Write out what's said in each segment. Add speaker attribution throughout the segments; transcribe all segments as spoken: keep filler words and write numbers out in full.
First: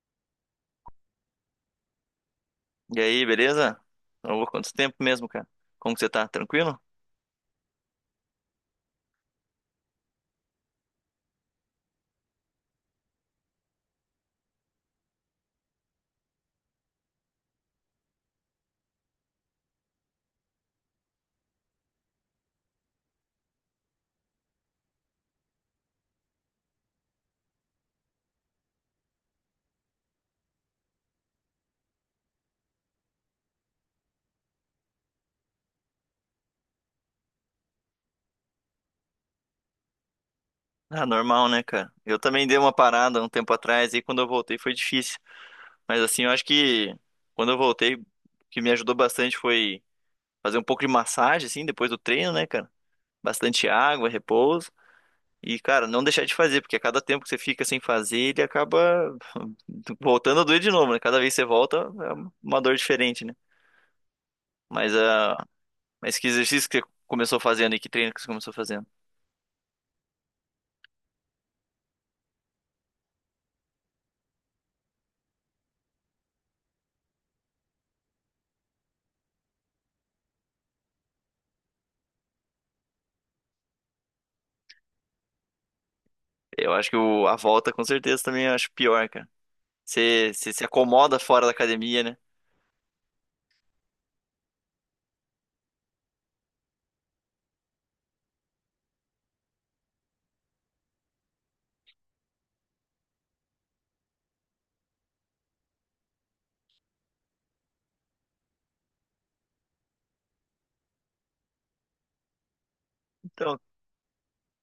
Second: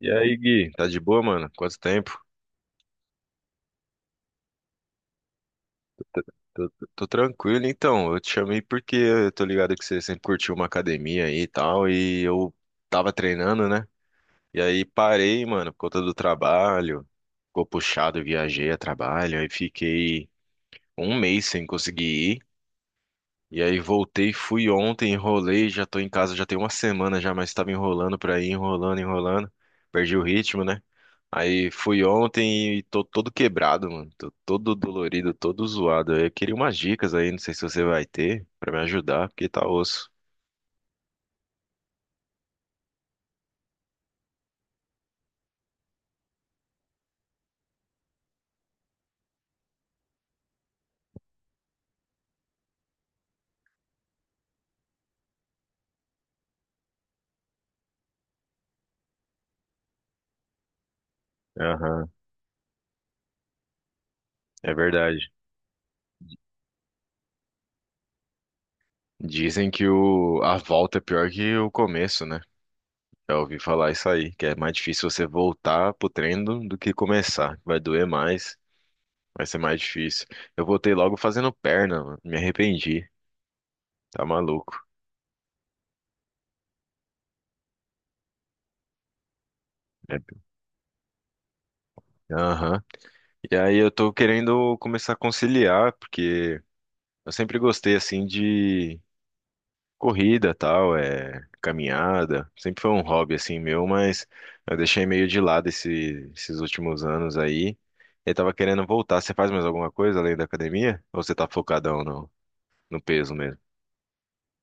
Speaker 1: E aí, Gui, tá de boa, mano? Quanto tempo?
Speaker 2: E aí, beleza? Ô, quanto tempo mesmo, cara? Como que você tá?
Speaker 1: Tô,
Speaker 2: Tranquilo?
Speaker 1: tô tranquilo, então. Eu te chamei porque eu tô ligado que você sempre curtiu uma academia aí e tal, e eu tava treinando, né? E aí parei, mano, por conta do trabalho. Ficou puxado, viajei a trabalho, aí fiquei um mês sem conseguir ir. E aí voltei, fui ontem, enrolei, já tô em casa já tem uma semana já, mas tava enrolando pra ir, enrolando, enrolando. Perdi o ritmo, né? Aí fui ontem e tô todo quebrado, mano. Tô todo dolorido, todo zoado. Eu queria umas dicas aí, não sei se você vai ter pra me ajudar, porque tá osso.
Speaker 2: Ah, normal, né, cara? Eu também dei uma parada um tempo atrás e quando eu voltei foi difícil. Mas assim, eu acho que quando eu voltei, o que me ajudou bastante foi fazer um pouco de massagem, assim, depois do treino, né, cara? Bastante água, repouso. E, cara, não deixar de fazer, porque a cada tempo que você fica sem fazer, ele acaba voltando a doer de novo, né? Cada vez que você volta,
Speaker 1: Aham,
Speaker 2: é uma dor diferente, né?
Speaker 1: é
Speaker 2: Mas,
Speaker 1: verdade.
Speaker 2: ah, mas que exercício que você começou fazendo e que treino que você começou fazendo?
Speaker 1: Dizem que o, a volta é pior que o começo, né? Já ouvi falar isso aí, que é mais difícil você voltar pro treino do do que começar. Vai doer mais. Vai ser mais difícil. Eu voltei logo fazendo perna, mano. Me arrependi. Tá maluco.
Speaker 2: Eu acho que o- a volta com certeza também eu acho pior, cara.
Speaker 1: É.
Speaker 2: Você você se acomoda fora da academia, né?
Speaker 1: Aham. E aí eu tô querendo começar a conciliar, porque eu sempre gostei, assim, de corrida, tal, é, caminhada. Sempre foi um hobby, assim, meu, mas eu deixei meio de lado esse- esses últimos anos aí. Eu tava querendo voltar. Você faz mais alguma coisa além da academia? Ou você tá focadão no, no peso
Speaker 2: Então,
Speaker 1: mesmo?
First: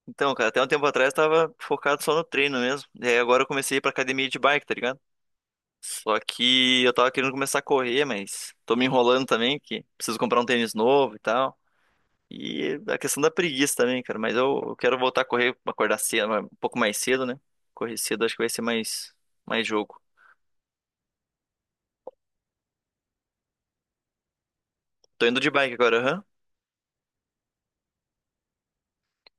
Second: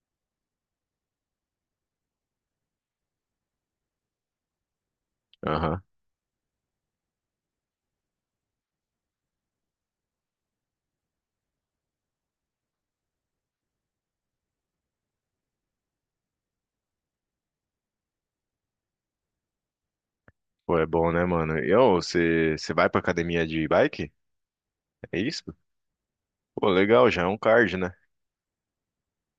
Speaker 2: então, cara, até um tempo atrás eu tava focado só no treino mesmo. E aí agora eu comecei a ir pra academia de bike, tá ligado?
Speaker 1: Aham.
Speaker 2: Só que eu tava querendo começar a correr, mas tô me enrolando também, que preciso comprar um tênis novo e tal. E a questão da preguiça também, cara. Mas eu, eu quero voltar a correr, acordar cedo, um pouco mais cedo, né? Correr cedo acho que vai ser mais, mais jogo.
Speaker 1: Pô, é bom, né, mano? E, ô, você, você vai pra academia de bike? É
Speaker 2: Tô indo de
Speaker 1: isso?
Speaker 2: bike agora, aham.
Speaker 1: Pô, legal, já é um card, né?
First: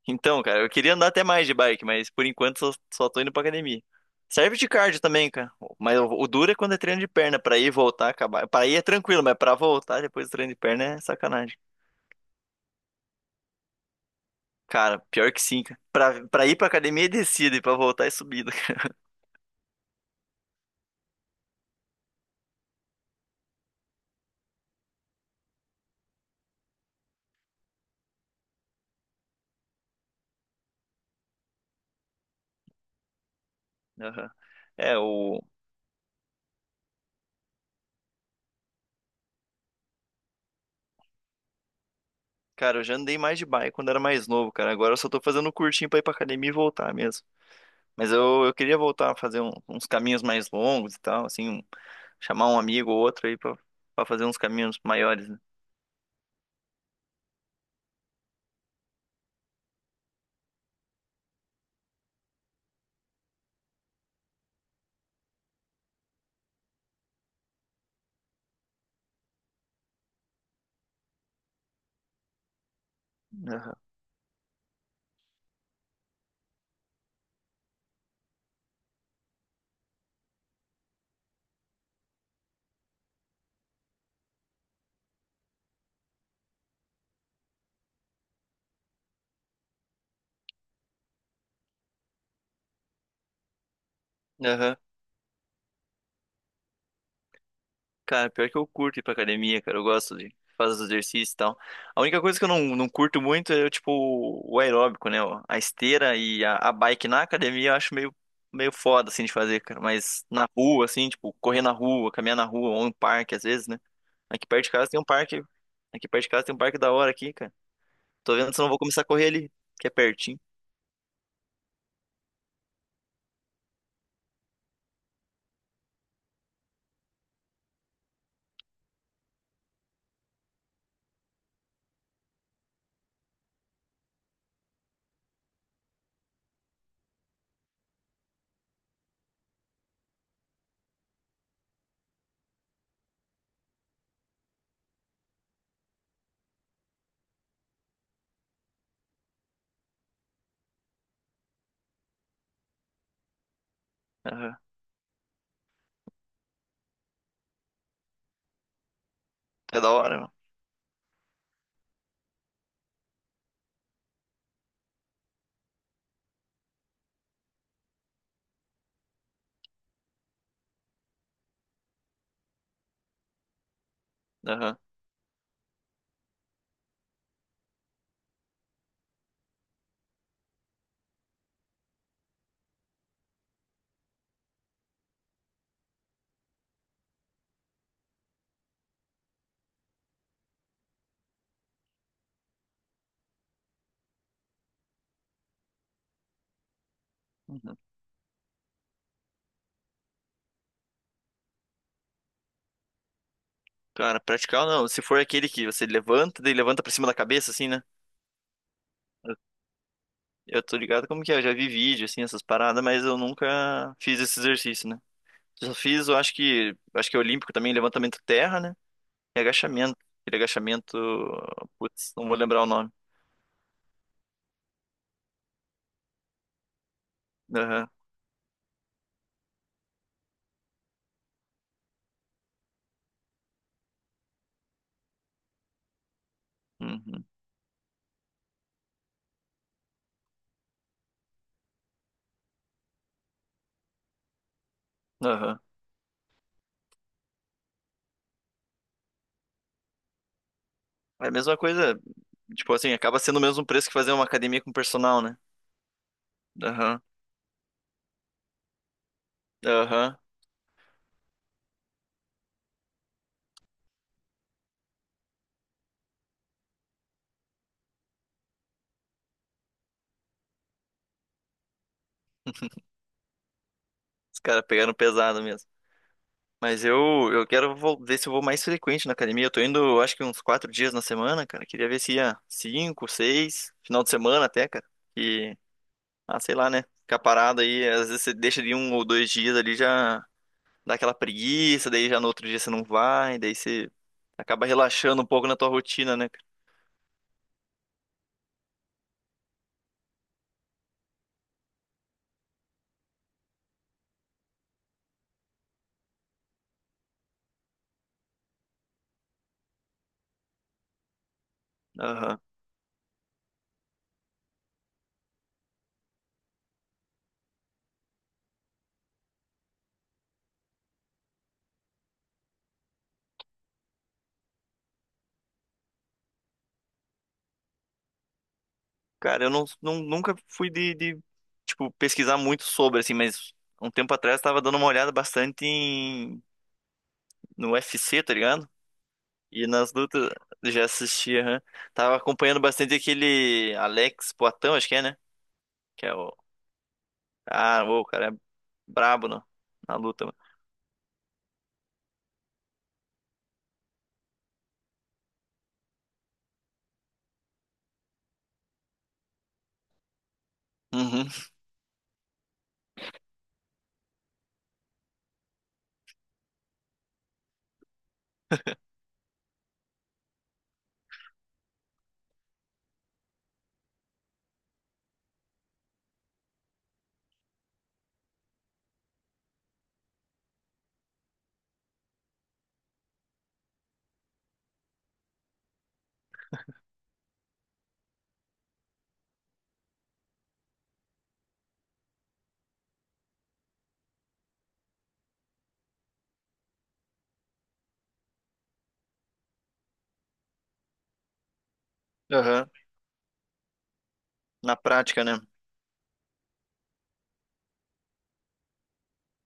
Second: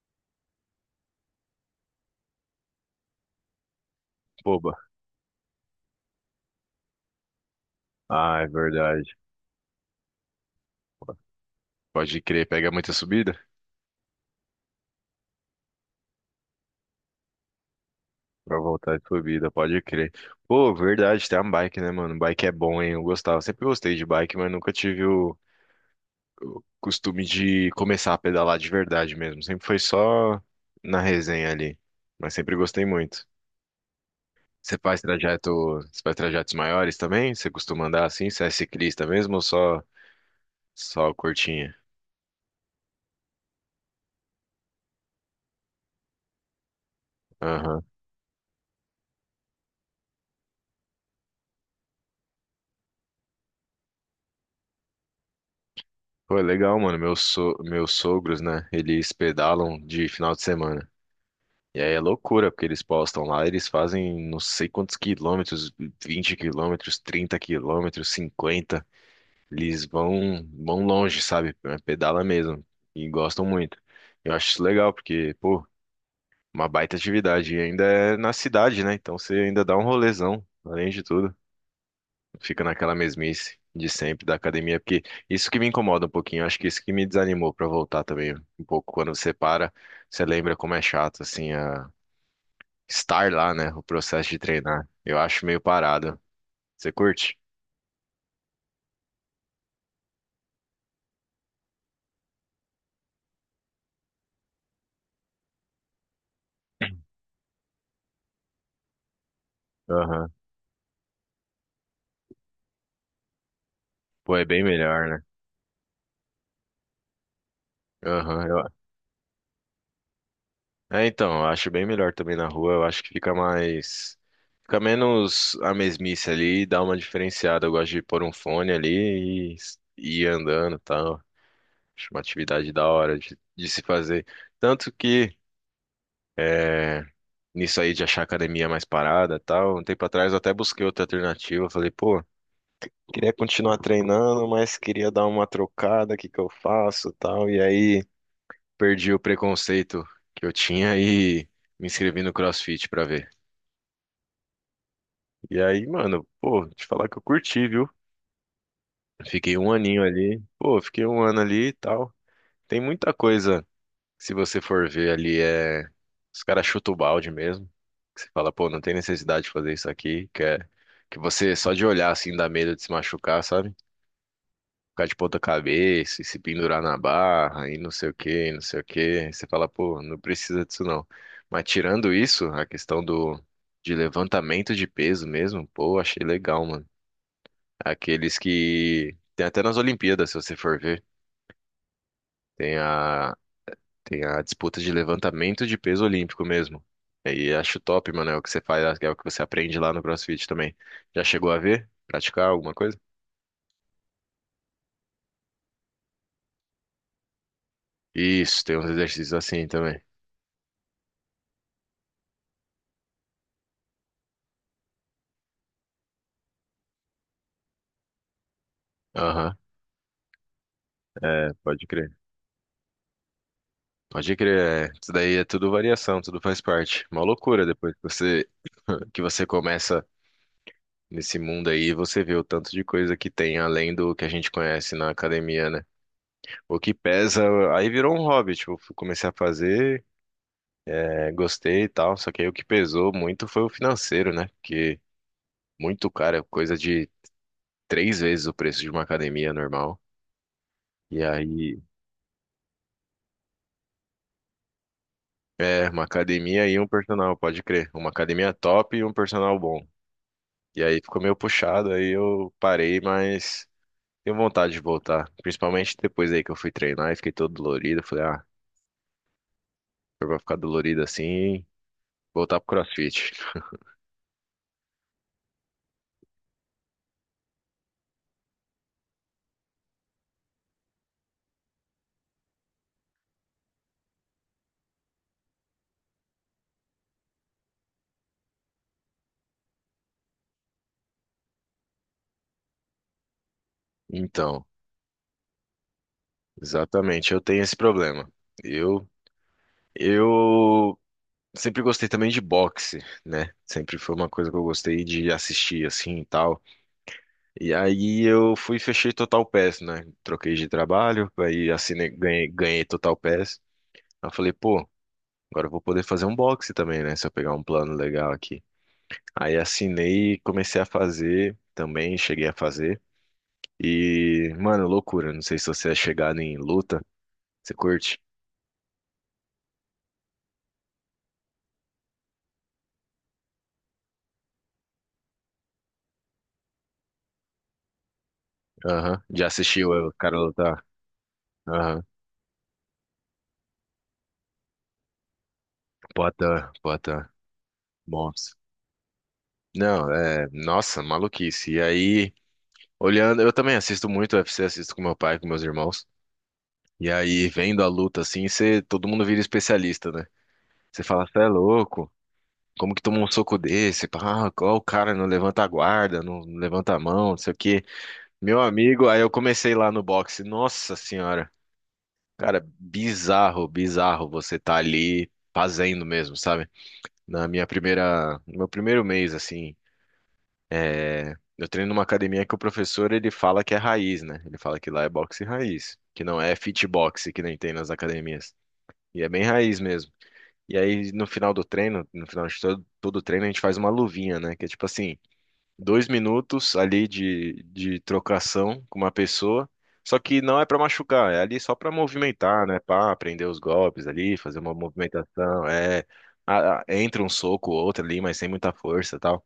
Speaker 2: Então, cara, eu queria andar até mais de bike, mas por enquanto só, só tô indo pra academia. Serve de
Speaker 1: Boba.
Speaker 2: cardio também, cara. Mas o, o duro é quando é treino de perna, pra ir e voltar,
Speaker 1: Ah, é
Speaker 2: acabar. Pra ir é
Speaker 1: verdade.
Speaker 2: tranquilo, mas pra voltar depois do treino de perna é sacanagem.
Speaker 1: Pode crer, pega muita subida
Speaker 2: Cara, pior que sim, cara. Pra, pra ir pra academia é descida e pra voltar é subida.
Speaker 1: pra voltar de subida, pode crer. Pô, verdade, tem uma bike, né, mano? Bike é bom, hein? Eu gostava. Sempre gostei de bike, mas nunca tive o costume de começar a pedalar de verdade mesmo. Sempre foi só na resenha ali. Mas sempre gostei muito.
Speaker 2: Aham.
Speaker 1: Você
Speaker 2: É,
Speaker 1: faz
Speaker 2: o.
Speaker 1: trajeto, você faz trajetos maiores também? Você costuma andar assim? Você é ciclista mesmo ou só, só curtinha?
Speaker 2: Cara, eu já andei mais de bike quando era mais novo, cara. Agora eu só tô fazendo um curtinho pra ir pra academia e voltar mesmo.
Speaker 1: Aham.
Speaker 2: Mas eu, eu queria voltar a fazer um- uns caminhos mais longos e tal, assim, um- chamar um amigo ou outro aí pra, pra fazer uns caminhos maiores, né?
Speaker 1: Pô, é legal, mano. Meus, so... Meus sogros, né? Eles pedalam de final de semana. E aí é loucura, porque eles postam lá, eles fazem não sei quantos quilômetros, vinte quilômetros, trinta quilômetros, cinquenta. Eles vão, vão longe, sabe? É, pedala mesmo. E gostam
Speaker 2: Aham.
Speaker 1: muito. Eu acho isso legal, porque, pô, uma baita atividade. E ainda é na cidade, né? Então você ainda dá um rolezão, além de tudo. Fica naquela mesmice de sempre da academia, porque isso que me incomoda um pouquinho, acho que isso que me desanimou pra voltar também um pouco. Quando você para, você lembra como é chato, assim, a... estar lá, né? O processo de
Speaker 2: Aham.
Speaker 1: treinar. Eu acho meio parado. Você curte?
Speaker 2: Cara, pior que eu curto ir pra academia, cara. Eu gosto de fazer os exercícios e tal. A única coisa que eu não, não curto muito é, tipo, o aeróbico, né? Ó. A esteira e a, a bike na academia eu acho meio, meio foda, assim, de fazer, cara. Mas
Speaker 1: Aham.
Speaker 2: na rua, assim, tipo, correr na rua, caminhar na rua, ou em parque, às vezes, né?
Speaker 1: Pô, é
Speaker 2: Aqui
Speaker 1: bem
Speaker 2: perto de casa tem um
Speaker 1: melhor, né?
Speaker 2: parque. Aqui perto de casa tem um parque da hora aqui, cara. Tô
Speaker 1: Aham.
Speaker 2: vendo se eu
Speaker 1: eu-
Speaker 2: não vou começar a correr ali, que é pertinho.
Speaker 1: É, então, eu acho bem melhor também na rua, eu acho que fica mais. Fica menos a mesmice ali, dá uma diferenciada. Eu gosto de pôr um fone ali e e ir andando e tal. Acho uma atividade da hora de, de se fazer. Tanto que, é, nisso aí de achar academia mais parada e tal, um tempo atrás eu até busquei outra alternativa. Falei, pô, queria continuar treinando, mas queria dar uma trocada, o que que eu faço e tal. E aí perdi o preconceito que eu tinha e me inscrevi no CrossFit pra ver.
Speaker 2: Aham.
Speaker 1: E aí, mano, pô, te falar que eu curti, viu? Fiquei um
Speaker 2: É da
Speaker 1: aninho
Speaker 2: hora, mano.
Speaker 1: ali. Pô, fiquei um ano ali e tal. Tem muita coisa. Se você for ver ali, é. Os caras chutam o balde mesmo. Que você fala, pô, não tem necessidade de fazer isso aqui. Que é. Que você só de olhar assim dá medo de se machucar, sabe?
Speaker 2: Aham.
Speaker 1: Ficar de ponta cabeça e se pendurar na barra e não sei o que, não sei o que. Você fala, pô, não precisa disso não. Mas tirando isso, a questão do, de levantamento de peso mesmo, pô, achei legal, mano. Aqueles que. Tem até nas Olimpíadas, se você for ver. Tem a Tem a disputa de levantamento de peso olímpico mesmo. E aí
Speaker 2: Uhum.
Speaker 1: acho top, mano, é o que você faz, é o que você aprende lá no CrossFit também. Já chegou a ver? Praticar alguma coisa?
Speaker 2: Cara, praticar ou não. Se for aquele que você levanta, daí levanta pra cima da cabeça, assim, né?
Speaker 1: Isso, tem uns exercícios assim também.
Speaker 2: Eu tô ligado como que é, eu já vi vídeo, assim, essas paradas, mas eu nunca fiz esse exercício, né? Só fiz, eu acho que, acho que é olímpico também, levantamento terra, né? E
Speaker 1: Aham,
Speaker 2: agachamento. Aquele agachamento,
Speaker 1: é, pode
Speaker 2: putz,
Speaker 1: crer.
Speaker 2: não vou lembrar o nome.
Speaker 1: Pode crer, é. Isso daí é tudo variação, tudo faz parte. Uma loucura
Speaker 2: Aham,
Speaker 1: depois que você que você começa nesse mundo aí, você vê o tanto de coisa que tem além do que a gente conhece na academia, né? O que
Speaker 2: uhum,
Speaker 1: pesa, aí virou um hobby, tipo, eu comecei a fazer. É, gostei e tal, só que aí o que pesou muito foi o financeiro, né? Porque
Speaker 2: aham.
Speaker 1: muito caro, é coisa de três vezes o preço de uma academia normal. E
Speaker 2: É a mesma
Speaker 1: aí,
Speaker 2: coisa, tipo assim, acaba sendo o mesmo preço que fazer uma academia com personal, né?
Speaker 1: é, uma academia e um
Speaker 2: Aham,
Speaker 1: personal, pode crer. Uma academia top e um personal bom.
Speaker 2: aham.
Speaker 1: E aí ficou meio puxado, aí eu parei, mas tenho vontade de voltar. Principalmente depois aí que eu fui treinar e fiquei todo dolorido. Falei, ah, se eu vou ficar dolorido assim, voltar pro CrossFit.
Speaker 2: Os caras pegaram pesado. Mas eu, eu quero vol- ver se eu vou mais frequente na academia. Eu tô indo, eu acho que uns quatro dias na semana, cara. Queria ver se ia cinco, seis, final de semana até, cara. E, ah, sei lá, né? Ficar parado aí, às vezes você deixa de um ou dois dias ali, já dá aquela preguiça, daí já no outro dia você não vai, daí você
Speaker 1: Então,
Speaker 2: acaba relaxando um pouco na tua rotina, né, cara?
Speaker 1: exatamente, eu tenho esse problema. Eu Eu sempre gostei também de boxe, né? Sempre foi uma coisa que eu gostei de assistir assim e tal. E aí eu fui e fechei Total Pass, né? Troquei de trabalho, aí assinei,
Speaker 2: Aham.
Speaker 1: ganhei, ganhei Total Pass. Aí eu falei, pô, agora eu vou poder fazer um boxe também, né? Se eu pegar um plano legal aqui. Aí assinei e comecei a fazer também, cheguei a fazer. E, mano, loucura. Não sei se você é chegado em luta. Você curte?
Speaker 2: Cara, eu não, não- nunca fui de, de, tipo, pesquisar muito sobre, assim, mas um tempo atrás eu tava dando uma olhada bastante em, no U F C, tá ligado?
Speaker 1: Aham. Já
Speaker 2: E
Speaker 1: assistiu
Speaker 2: nas
Speaker 1: o
Speaker 2: lutas
Speaker 1: cara lutar?
Speaker 2: já assisti, aham.
Speaker 1: Aham.
Speaker 2: Tava acompanhando bastante aquele Alex Poatan, acho que é, né? Que é o.
Speaker 1: Pota, pota.
Speaker 2: Ah, ô, o cara
Speaker 1: Bom.
Speaker 2: é brabo no- na
Speaker 1: Não,
Speaker 2: luta, mano.
Speaker 1: é, nossa, maluquice. E aí, olhando, eu também assisto muito U F C, assisto com meu pai, com meus irmãos. E aí, vendo a luta assim, você, todo mundo vira especialista, né? Você fala,
Speaker 2: Uhum.
Speaker 1: você é louco? Como que toma um soco desse? Ah, qual o cara não levanta a guarda, não não levanta a mão, não sei o quê. Meu amigo, aí eu comecei lá no boxe. Nossa senhora, cara, bizarro, bizarro você tá ali fazendo mesmo, sabe? Na minha primeira, no meu primeiro mês assim. É, eu treino numa academia que o professor ele fala que é raiz, né? Ele fala que lá é boxe raiz, que não é fitbox que nem tem nas academias. E é bem raiz mesmo. E aí no final do treino, no final de todo, todo o treino, a gente faz uma luvinha, né? Que é tipo assim, dois minutos ali de, de trocação com uma pessoa. Só que não é pra machucar, é ali só pra movimentar,
Speaker 2: Aham.
Speaker 1: né? Pra aprender os golpes ali, fazer uma
Speaker 2: Na prática, né?
Speaker 1: movimentação. É, a- a- entra um soco ou outro ali, mas sem muita força, e tal.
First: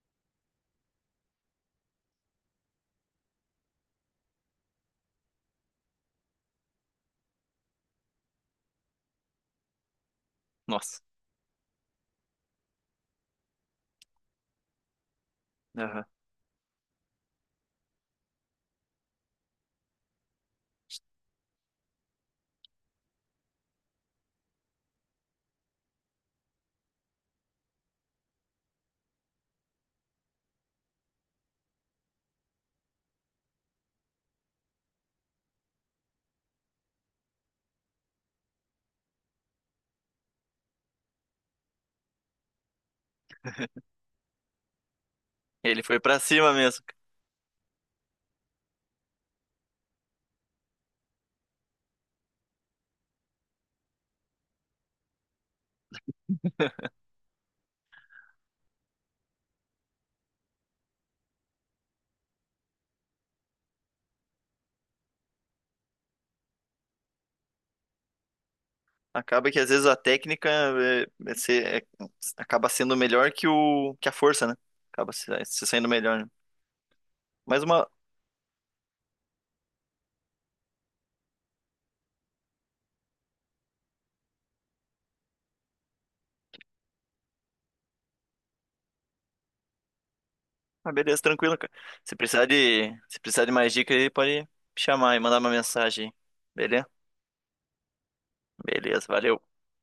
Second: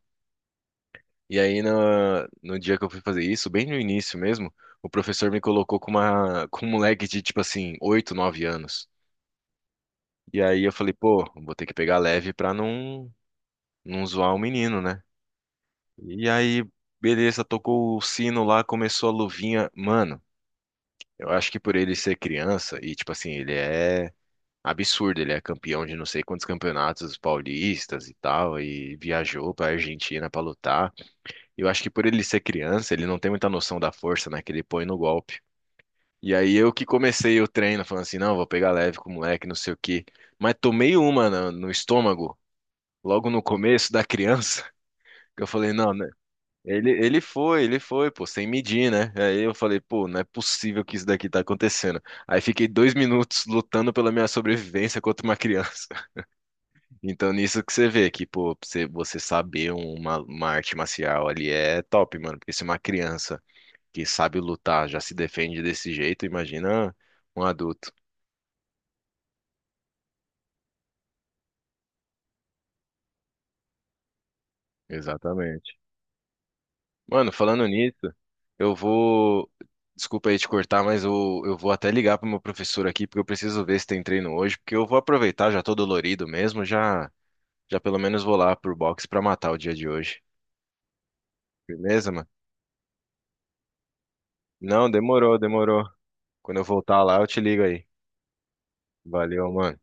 Speaker 1: E aí, no, no dia que eu fui fazer isso, bem no início mesmo, o professor me colocou com uma, com um moleque de, tipo assim, oito nove anos. E aí eu falei,
Speaker 2: Nossa.
Speaker 1: pô, vou ter que pegar leve pra não, não zoar o menino, né?
Speaker 2: Aham.
Speaker 1: E aí, beleza, tocou o sino lá, começou a luvinha. Mano, eu acho que por ele ser criança, e tipo assim, ele é absurdo, ele é campeão de não sei quantos campeonatos paulistas e tal, e viajou pra Argentina pra lutar. Eu acho que por ele ser criança, ele não tem muita noção da força, né, que ele põe no golpe. E aí eu que comecei o treino falando assim, não, vou pegar leve com o moleque, não sei o quê. Mas tomei uma na- no, estômago, logo no começo da criança, que eu falei,
Speaker 2: Ele
Speaker 1: não,
Speaker 2: foi
Speaker 1: né,
Speaker 2: pra cima mesmo.
Speaker 1: ele, ele foi, ele foi, pô, sem medir, né? Aí eu falei, pô, não é possível que isso daqui tá acontecendo. Aí fiquei dois minutos lutando pela minha sobrevivência contra uma criança. Então nisso que você vê que, pô, você, você saber uma, uma arte marcial ali é top, mano, porque se uma criança que sabe lutar, já se defende desse jeito, imagina um adulto.
Speaker 2: Acaba que às vezes a técnica é, é ser- é- acaba sendo melhor que o que a força, né? Acaba se, se
Speaker 1: Exatamente.
Speaker 2: saindo melhor, né?
Speaker 1: Mano,
Speaker 2: Mas
Speaker 1: falando
Speaker 2: uma,
Speaker 1: nisso, eu vou. Desculpa aí te cortar, mas eu, eu vou até ligar pro meu professor aqui, porque eu preciso ver se tem treino hoje, porque eu vou aproveitar, já tô dolorido mesmo, já, já pelo menos vou lá pro box pra matar o dia de hoje.
Speaker 2: uma beleza tranquila, cara.
Speaker 1: Beleza,
Speaker 2: Se
Speaker 1: mano?
Speaker 2: precisar de, se precisar de mais dicas aí, pode
Speaker 1: Não,
Speaker 2: chamar e
Speaker 1: demorou,
Speaker 2: mandar uma
Speaker 1: demorou.
Speaker 2: mensagem aí.
Speaker 1: Quando eu
Speaker 2: Beleza?
Speaker 1: voltar lá, eu te ligo aí.
Speaker 2: Beleza, valeu.
Speaker 1: Valeu, mano.